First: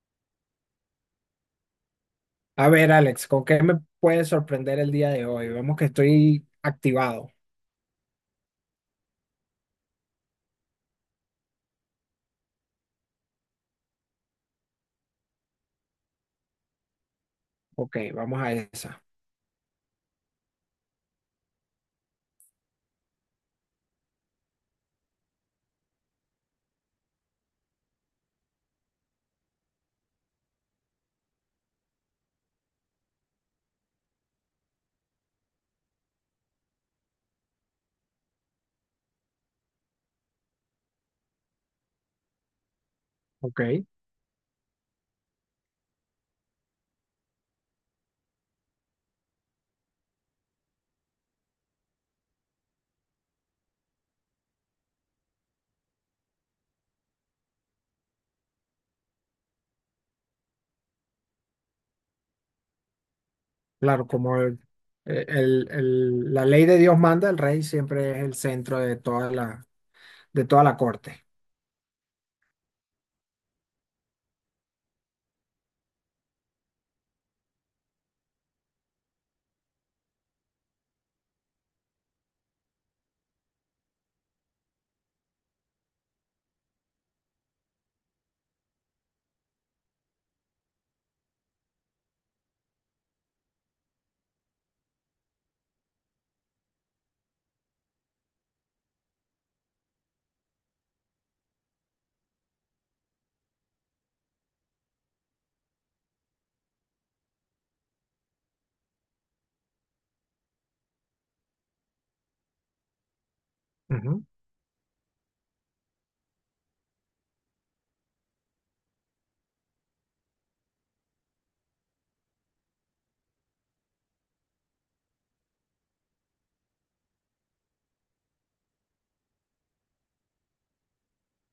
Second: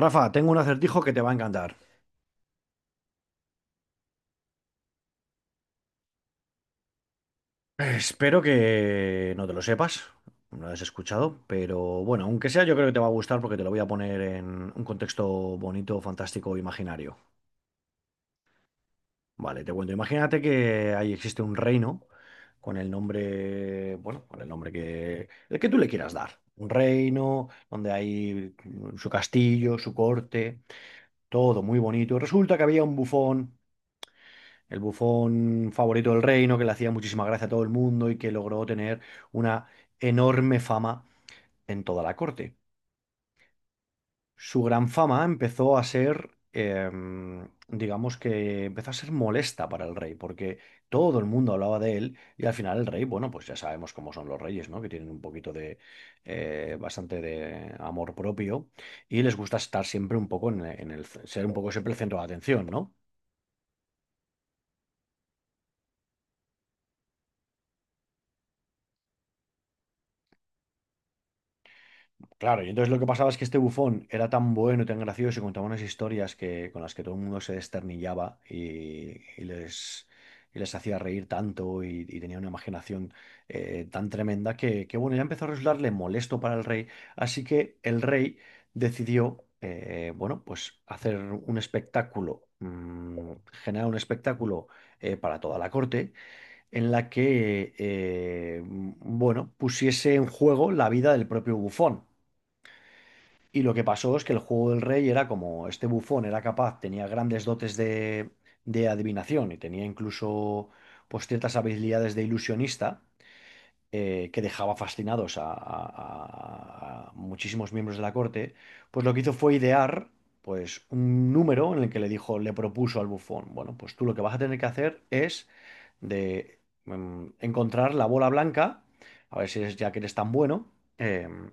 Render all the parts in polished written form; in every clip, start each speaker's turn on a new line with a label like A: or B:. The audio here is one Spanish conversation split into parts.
A: Rafa, tengo un acertijo que te va a encantar.
B: A ver, Alex, ¿con qué me puedes sorprender el día de hoy? Vemos que estoy activado.
A: Espero que no te lo sepas, no lo has escuchado, pero bueno, aunque sea, yo creo que te va a gustar porque te lo voy a poner en un contexto bonito, fantástico, imaginario.
B: Ok, vamos a esa.
A: Vale, te cuento. Imagínate que ahí existe un reino con el nombre, bueno, con el nombre que, el que tú le quieras dar. Un reino donde hay su castillo, su corte, todo muy bonito. Resulta que había un bufón. El bufón favorito del reino, que le hacía muchísima gracia a todo el mundo y que logró tener una enorme fama en toda la corte.
B: Ok,
A: Su gran fama empezó a ser, em, digamos que empezó a ser molesta para el rey, porque todo el mundo hablaba de él y al final el rey, bueno, pues ya sabemos cómo son los reyes, ¿no? Que tienen un poquito de, bastante de amor propio y les gusta estar siempre un poco ser un poco siempre el centro de atención, ¿no?
B: claro, como la ley de Dios manda, el rey siempre es el centro de toda la corte.
A: Claro, y entonces lo que pasaba es que este bufón era tan bueno y tan gracioso y contaba unas historias con las que todo el mundo se desternillaba y les hacía reír tanto y tenía una imaginación tan tremenda que, bueno, ya empezó a resultarle molesto para el rey. Así que el rey decidió, bueno, pues hacer un espectáculo, generar un espectáculo para toda la corte en la que, bueno, pusiese en juego la vida del propio bufón. Y lo que pasó es que el juego del rey era como este bufón era capaz, tenía grandes dotes de adivinación y tenía incluso pues, ciertas habilidades de ilusionista
B: Ujú,
A: que dejaba fascinados a, muchísimos miembros de la corte. Pues lo que hizo fue idear pues, un número en el que le dijo, le propuso al bufón, bueno, pues tú lo que vas a tener que hacer es de encontrar la bola blanca, a ver si es ya que eres tan bueno, em,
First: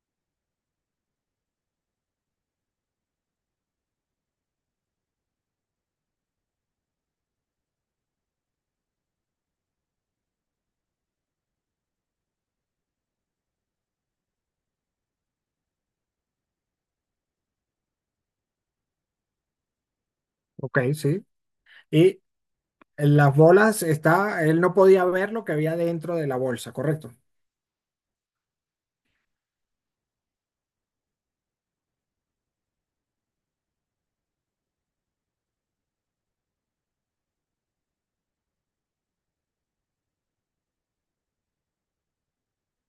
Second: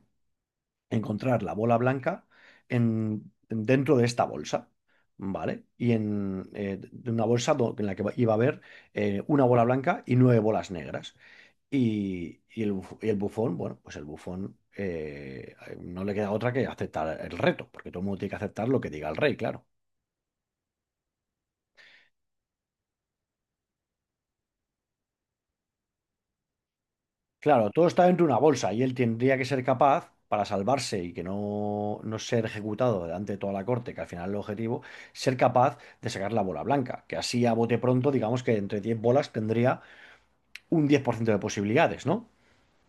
A: encontrar la bola blanca dentro de esta bolsa, ¿vale? Y en de una bolsa en la que iba a haber una bola blanca y nueve bolas negras. Y el bufón, bueno, pues el bufón no le queda otra que aceptar el reto, porque todo el mundo tiene que aceptar lo que diga el rey, claro.
B: Ok, sí. Y en las bolas está, él no podía ver lo que había dentro de la bolsa, ¿correcto?
A: Claro, todo está dentro de una bolsa y él tendría que ser capaz, para salvarse y que no ser ejecutado delante de toda la corte, que al final es el objetivo, ser capaz de sacar la bola blanca, que así a bote pronto, digamos que entre 10 bolas tendría un 10% de posibilidades, ¿no?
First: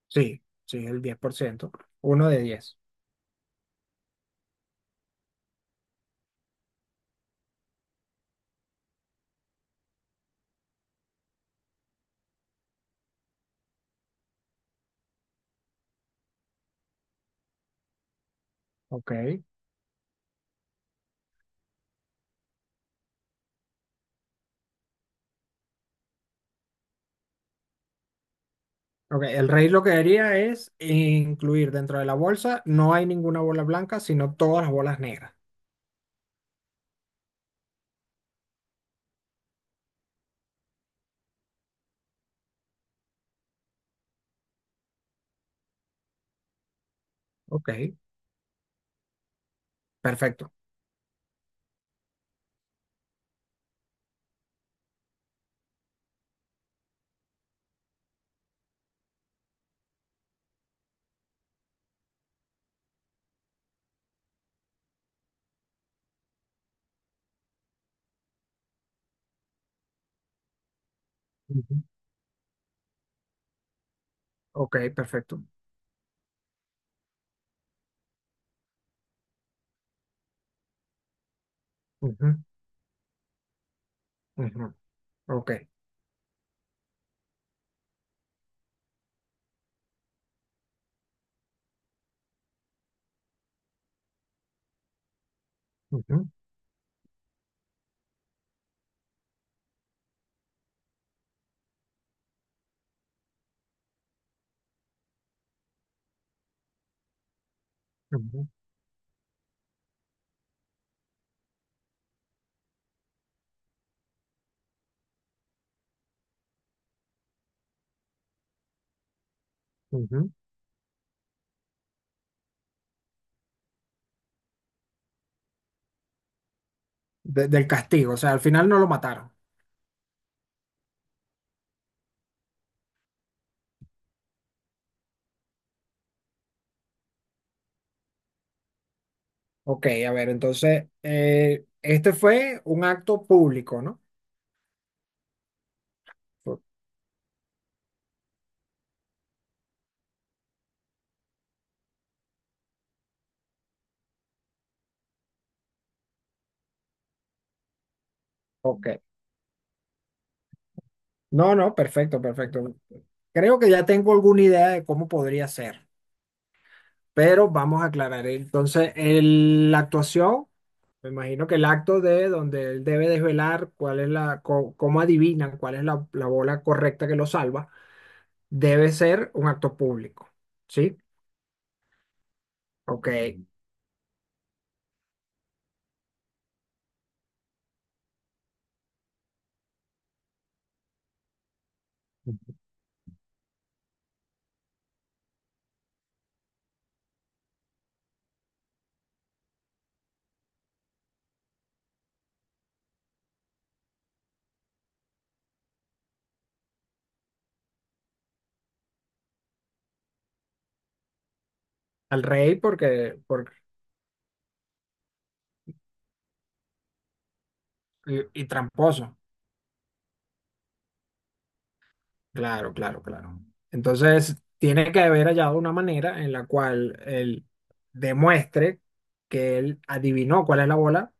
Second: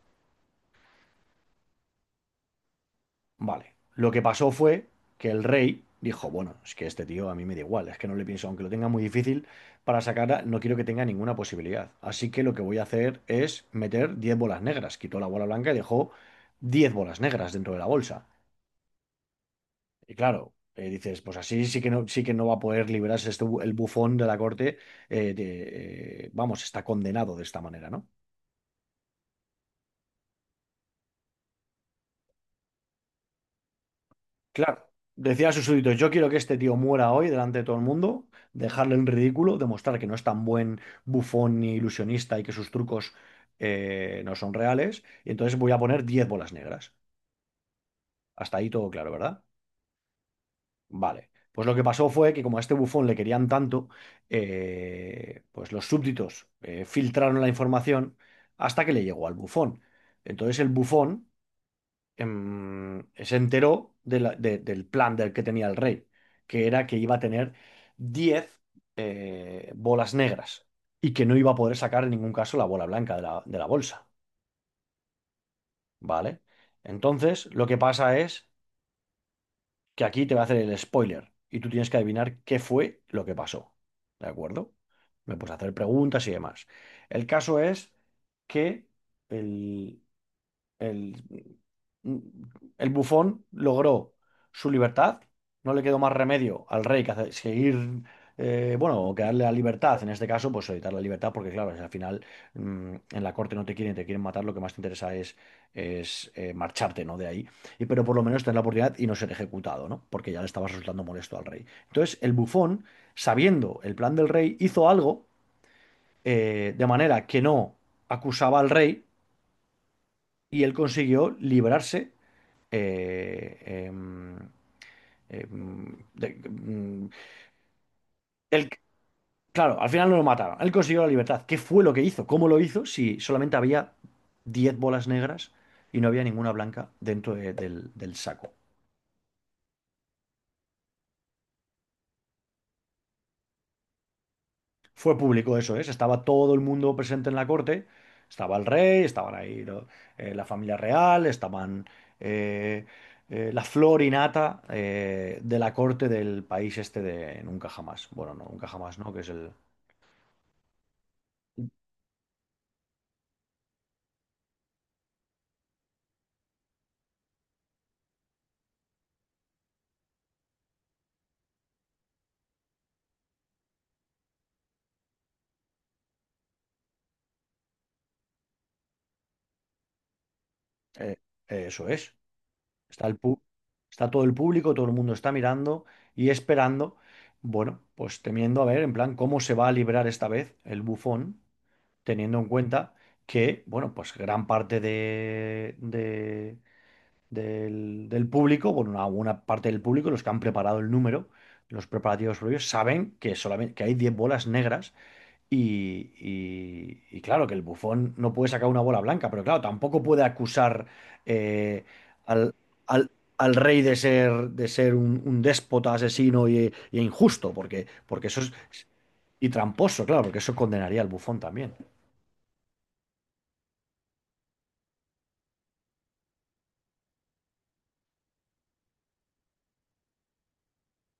B: Sí, sí, el 10%, 1 de 10,
A: Vale, lo que pasó fue que el rey dijo, bueno, es que este tío a mí me da igual, es que no le pienso, aunque lo tenga muy difícil para sacarla, no quiero que tenga ninguna posibilidad. Así que lo que voy a hacer es meter 10 bolas negras. Quitó la bola blanca y dejó 10 bolas negras dentro de la bolsa.
B: Ok.
A: Y claro, dices, pues así sí que no va a poder liberarse el bufón de la corte. Vamos, está condenado de esta manera, ¿no?
B: Ok, el rey lo que haría es incluir dentro de la bolsa, no hay ninguna bola blanca, sino todas las
A: Claro,
B: bolas negras.
A: decía a sus súbditos, yo quiero que este tío muera hoy delante de todo el mundo, dejarle en ridículo, demostrar que no es tan buen bufón ni ilusionista y que sus trucos no son reales. Y entonces voy a poner 10 bolas negras.
B: Ok,
A: Hasta ahí todo claro, ¿verdad?
B: perfecto.
A: Vale. Pues lo que pasó fue que como a este bufón le querían tanto, pues los súbditos filtraron la información hasta que le llegó al bufón. Entonces el bufón, se enteró del plan del que tenía el rey, que era que iba a tener 10 bolas negras y que no iba a poder
B: Ujú.
A: sacar en ningún caso la bola blanca de la bolsa.
B: Ok, perfecto.
A: ¿Vale? Entonces lo que pasa es que aquí te va a hacer el spoiler y tú tienes que adivinar
B: Ujú,
A: qué fue lo que pasó. ¿De acuerdo?
B: ujú,
A: Me
B: Ok.
A: puedes hacer preguntas y demás. El caso es que el, el, mm, el bufón logró su libertad. No le quedó más
B: Ujú,
A: remedio al rey que seguir, bueno, o que darle la libertad. En este caso, pues evitar la libertad, porque claro, al final en la corte no te quieren, te quieren matar. Lo que más te interesa es marcharte, ¿no? De ahí. Pero por lo menos
B: ujú,
A: tener la oportunidad y no ser ejecutado, ¿no? Porque ya le estabas resultando molesto al rey. Entonces, el bufón, sabiendo el plan del rey, hizo algo de manera que no acusaba al rey
B: ujú.
A: y él consiguió liberarse eh, em, em, de- mm,
B: Del castigo, o sea, al final
A: él-
B: no lo mataron.
A: claro, al final no lo mataron. Él consiguió la libertad. ¿Qué fue lo que hizo? ¿Cómo lo hizo? Si solamente había 10 bolas negras y no había ninguna blanca dentro del saco.
B: Ok, a ver, entonces, este fue un acto público, ¿no?
A: Fue público eso, ¿eh? Estaba todo el
B: O-
A: mundo presente en la corte. Estaba el rey, estaban ahí la familia real, estaban eh, la flor y nata de la corte del país este de Nunca Jamás. Bueno, no, Nunca Jamás,
B: Ok.
A: ¿no? Que es el,
B: No, no, perfecto, perfecto. Creo que ya tengo alguna idea de cómo podría ser, pero vamos a aclarar. Entonces, la actuación. Me imagino que el acto de donde él debe desvelar cuál es la, cómo adivinan cuál es la bola correcta que lo salva, debe ser un acto público. ¿Sí?
A: Eh, eso es. Está
B: Ok.
A: el pu- Está todo el público, todo el mundo está mirando y esperando, bueno, pues temiendo a ver en plan cómo se va a librar esta vez el bufón, teniendo en cuenta que, bueno, pues gran parte del público, bueno, una parte del público, los que han preparado el número, los preparativos previos, saben que solamente que hay 10 bolas negras y claro, que el Bufón no puede sacar una bola blanca, pero claro, tampoco puede acusar eh,
B: Al
A: al,
B: rey
A: al-
B: porque, por
A: al rey de ser, un déspota, asesino y injusto, porque,
B: y,
A: porque eso
B: y
A: es.
B: tramposo.
A: Y tramposo, claro, porque eso condenaría al Bufón también.
B: Claro, claro, claro. Entonces, tiene que haber hallado una manera en la cual él demuestre que él adivinó cuál es la bola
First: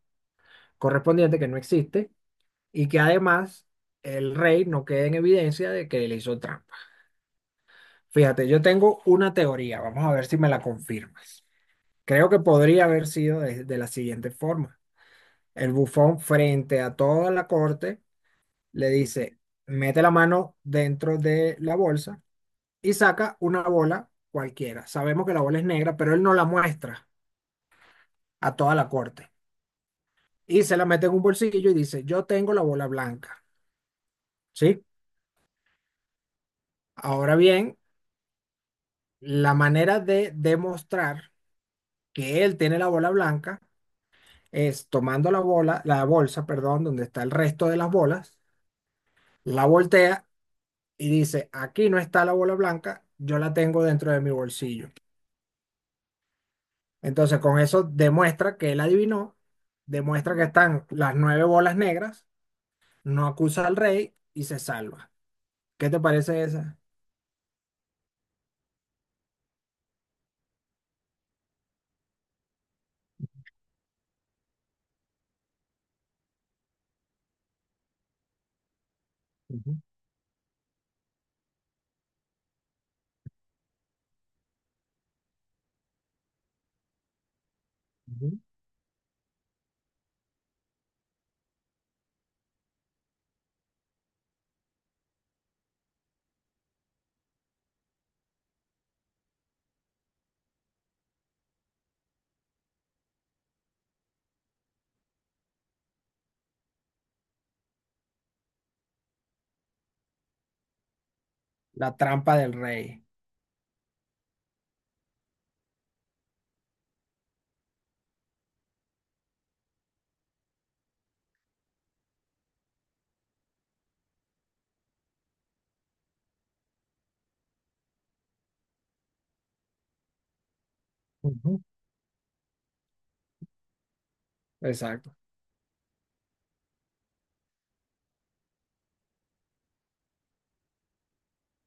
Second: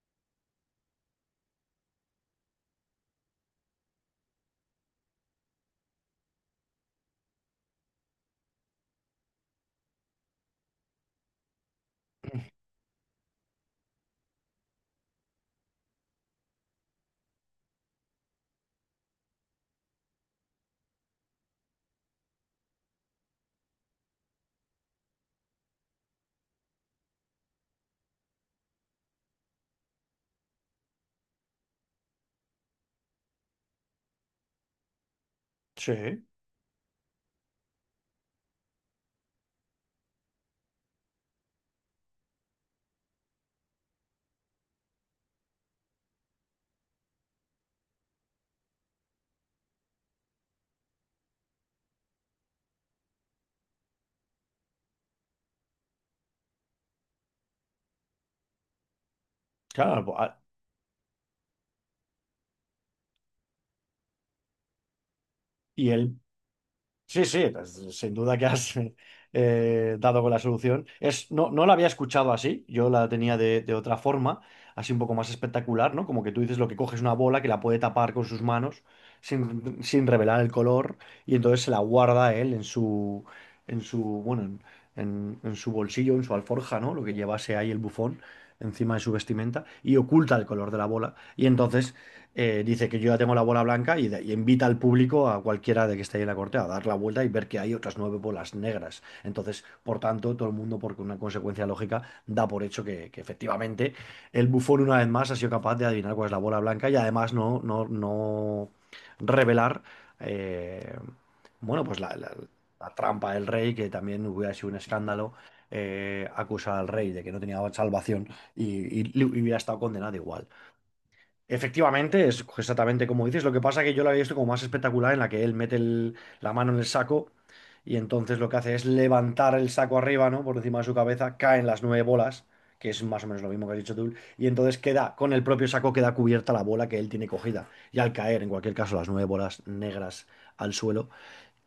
B: correspondiente que no existe y que además el rey no quede en evidencia de que él hizo trampa. Fíjate, yo tengo una teoría, vamos a ver si me la confirmas. Creo que podría haber sido de la siguiente forma. El bufón frente a toda la corte le dice, mete la mano dentro de la bolsa y saca una bola cualquiera. Sabemos que la bola es negra, pero él no la muestra a toda la corte. Y se la mete en un bolsillo y dice, yo tengo la bola blanca. ¿Sí?
A: Sí,
B: Ahora bien, la manera de demostrar que él tiene la bola blanca es tomando la bola, la bolsa, perdón, donde está el resto de las bolas, la voltea y dice, aquí no está la bola blanca, yo la tengo dentro de mi bolsillo. Entonces, con eso demuestra que él adivinó,
A: claro.
B: demuestra que están las nueve bolas negras, no acusa al rey y se salva. ¿Qué
A: Y
B: te
A: él.
B: parece esa?
A: Sí, sí, pues, sin duda que has dado con la solución. No, no la había escuchado así, yo la tenía de otra forma, así un poco más espectacular, ¿no? Como que tú dices lo que coges una bola que la puede tapar con sus manos
B: Ujú,
A: sin revelar el color y entonces se la guarda él en su, bueno, en su bolsillo, en su alforja, ¿no? Lo que llevase ahí el bufón
B: ujú,
A: encima de su vestimenta y oculta el color de la bola y entonces dice que yo ya tengo la bola blanca y invita al público, a cualquiera de que esté ahí en la corte, a dar la vuelta y ver que hay otras nueve bolas negras. Entonces, por tanto, todo el mundo, por una consecuencia lógica, da por hecho que efectivamente el bufón una vez más ha sido capaz de adivinar cuál es la bola blanca y además no revelar, eh, bueno,
B: La
A: pues la, la-
B: trampa del
A: la
B: rey.
A: trampa del rey, que también hubiera sido un escándalo. Acusar al rey de que no tenía salvación y hubiera estado condenado igual. Efectivamente, es exactamente como dices. Lo que pasa es que yo la había visto como más espectacular en la que él mete la mano en el saco y entonces lo que hace es levantar el saco arriba, ¿no? Por encima de su cabeza,
B: Ujú.
A: caen las nueve bolas, que es más o menos lo mismo que has dicho tú, y entonces
B: Exacto.
A: queda, con el propio saco queda cubierta la bola que él tiene cogida. Y al caer, en cualquier caso, las nueve bolas negras al suelo,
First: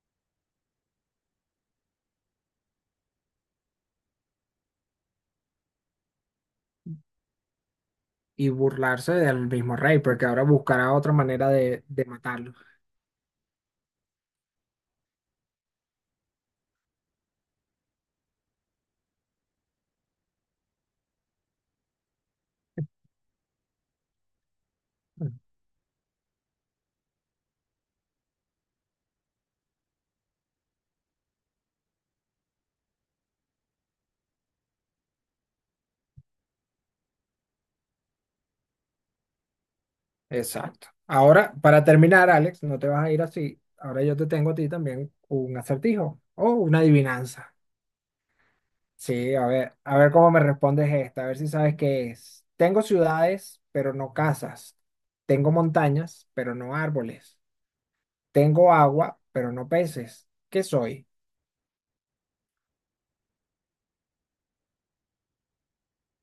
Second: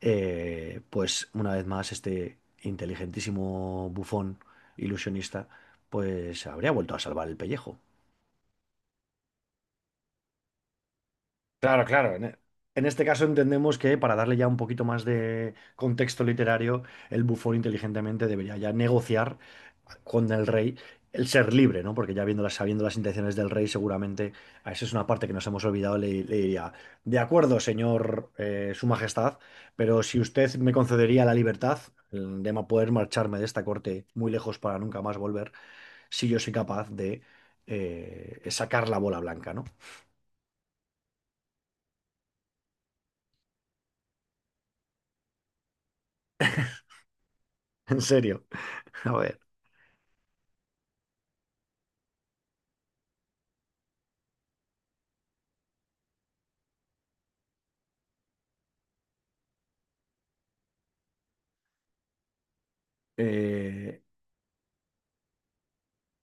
A: pues una vez más este inteligentísimo bufón ilusionista, pues habría vuelto a salvar el pellejo.
B: Y burlarse del mismo rey, porque ahora buscará otra manera
A: Claro,
B: de
A: claro. En, e-
B: matarlo.
A: en este caso entendemos que para darle ya un poquito más de contexto literario, el bufón inteligentemente debería ya negociar con el rey el ser libre, ¿no? Porque ya viéndolas, sabiendo las intenciones del rey, seguramente a eso es una parte que nos hemos olvidado, le diría, de acuerdo, señor, su majestad, pero si usted me concedería la libertad poder marcharme de esta corte muy lejos para nunca más volver, si yo soy capaz de sacar la bola blanca, ¿no?
B: Exacto. Ahora, para terminar, Alex, no te vas a ir así. Ahora yo te tengo a ti también un acertijo o una adivinanza.
A: En serio. A
B: Sí,
A: ver.
B: a ver cómo me respondes esta, a ver si sabes qué es. Tengo ciudades, pero no casas. Tengo montañas, pero no árboles. Tengo agua, pero no peces. ¿Qué soy?
A: Eh,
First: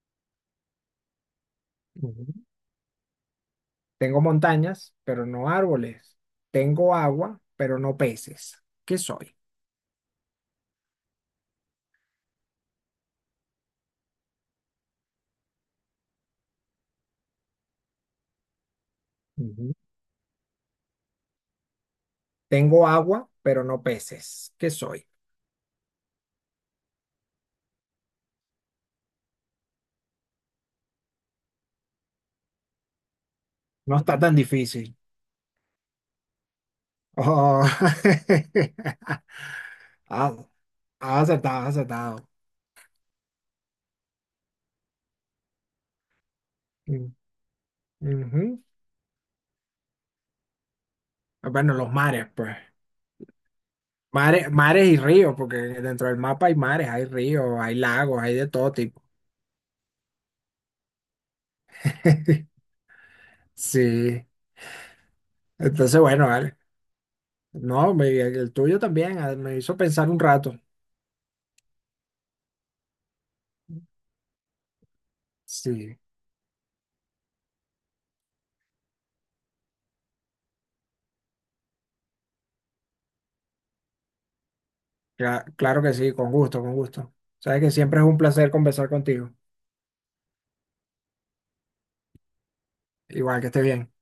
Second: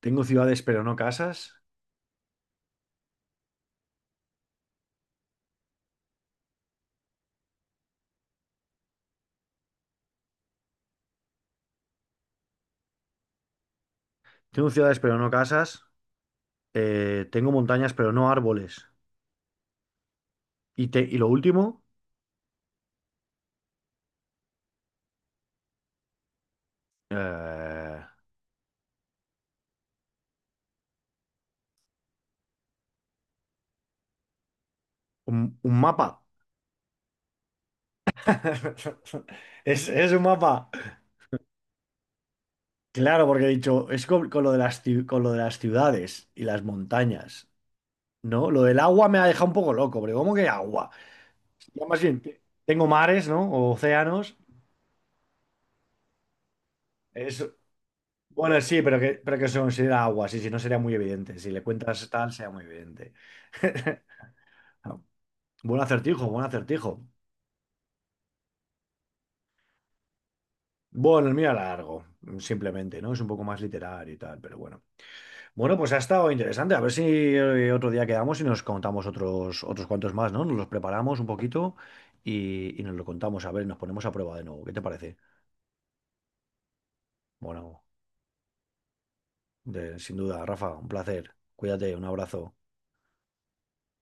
A: tengo ciudades pero no casas.
B: Ujú. Tengo montañas, pero no árboles. Tengo agua, pero no peces. ¿Qué soy?
A: Tengo ciudades pero no casas. Tengo montañas pero no árboles.
B: Ujú.
A: Y lo último,
B: Tengo agua, pero no peces. ¿Qué soy?
A: eh,
B: No está tan difícil.
A: un mapa.
B: Oh.
A: Es un
B: Has,
A: mapa.
B: has acertado, has acertado.
A: Claro, porque he dicho, es con lo de las ciudades y las
B: Mm,
A: montañas, ¿no?
B: ujú.
A: Lo del agua me ha dejado un poco loco, pero ¿cómo que agua?
B: Bueno,
A: Ya
B: los
A: más bien,
B: mares, pues.
A: tengo mares, ¿no? O océanos.
B: Mares, mares y ríos, porque dentro del mapa hay mares, hay ríos, hay lagos, hay de
A: Bueno,
B: todo
A: sí, pero
B: tipo.
A: que se considera agua, sí, si no sería muy evidente. Si le cuentas tal, sería muy evidente.
B: Sí.
A: Ah, buen
B: Entonces,
A: acertijo,
B: bueno,
A: buen
B: vale.
A: acertijo.
B: No, el tuyo también ah, me hizo pensar un rato.
A: Bueno, el mío era largo, simplemente, ¿no? Es un poco más literario y tal, pero bueno. Bueno, pues ha
B: Sí,
A: estado interesante. A ver si otro día quedamos y nos contamos otros cuantos más, ¿no? Nos los preparamos un poquito y nos lo contamos. A ver, nos ponemos a prueba de nuevo. ¿Qué te parece?
B: claro que sí, con gusto, con gusto. Sabes que
A: Bueno,
B: siempre es un placer conversar contigo.
A: sin duda, Rafa, un placer. Cuídate, un abrazo.
B: Igual que estés bien.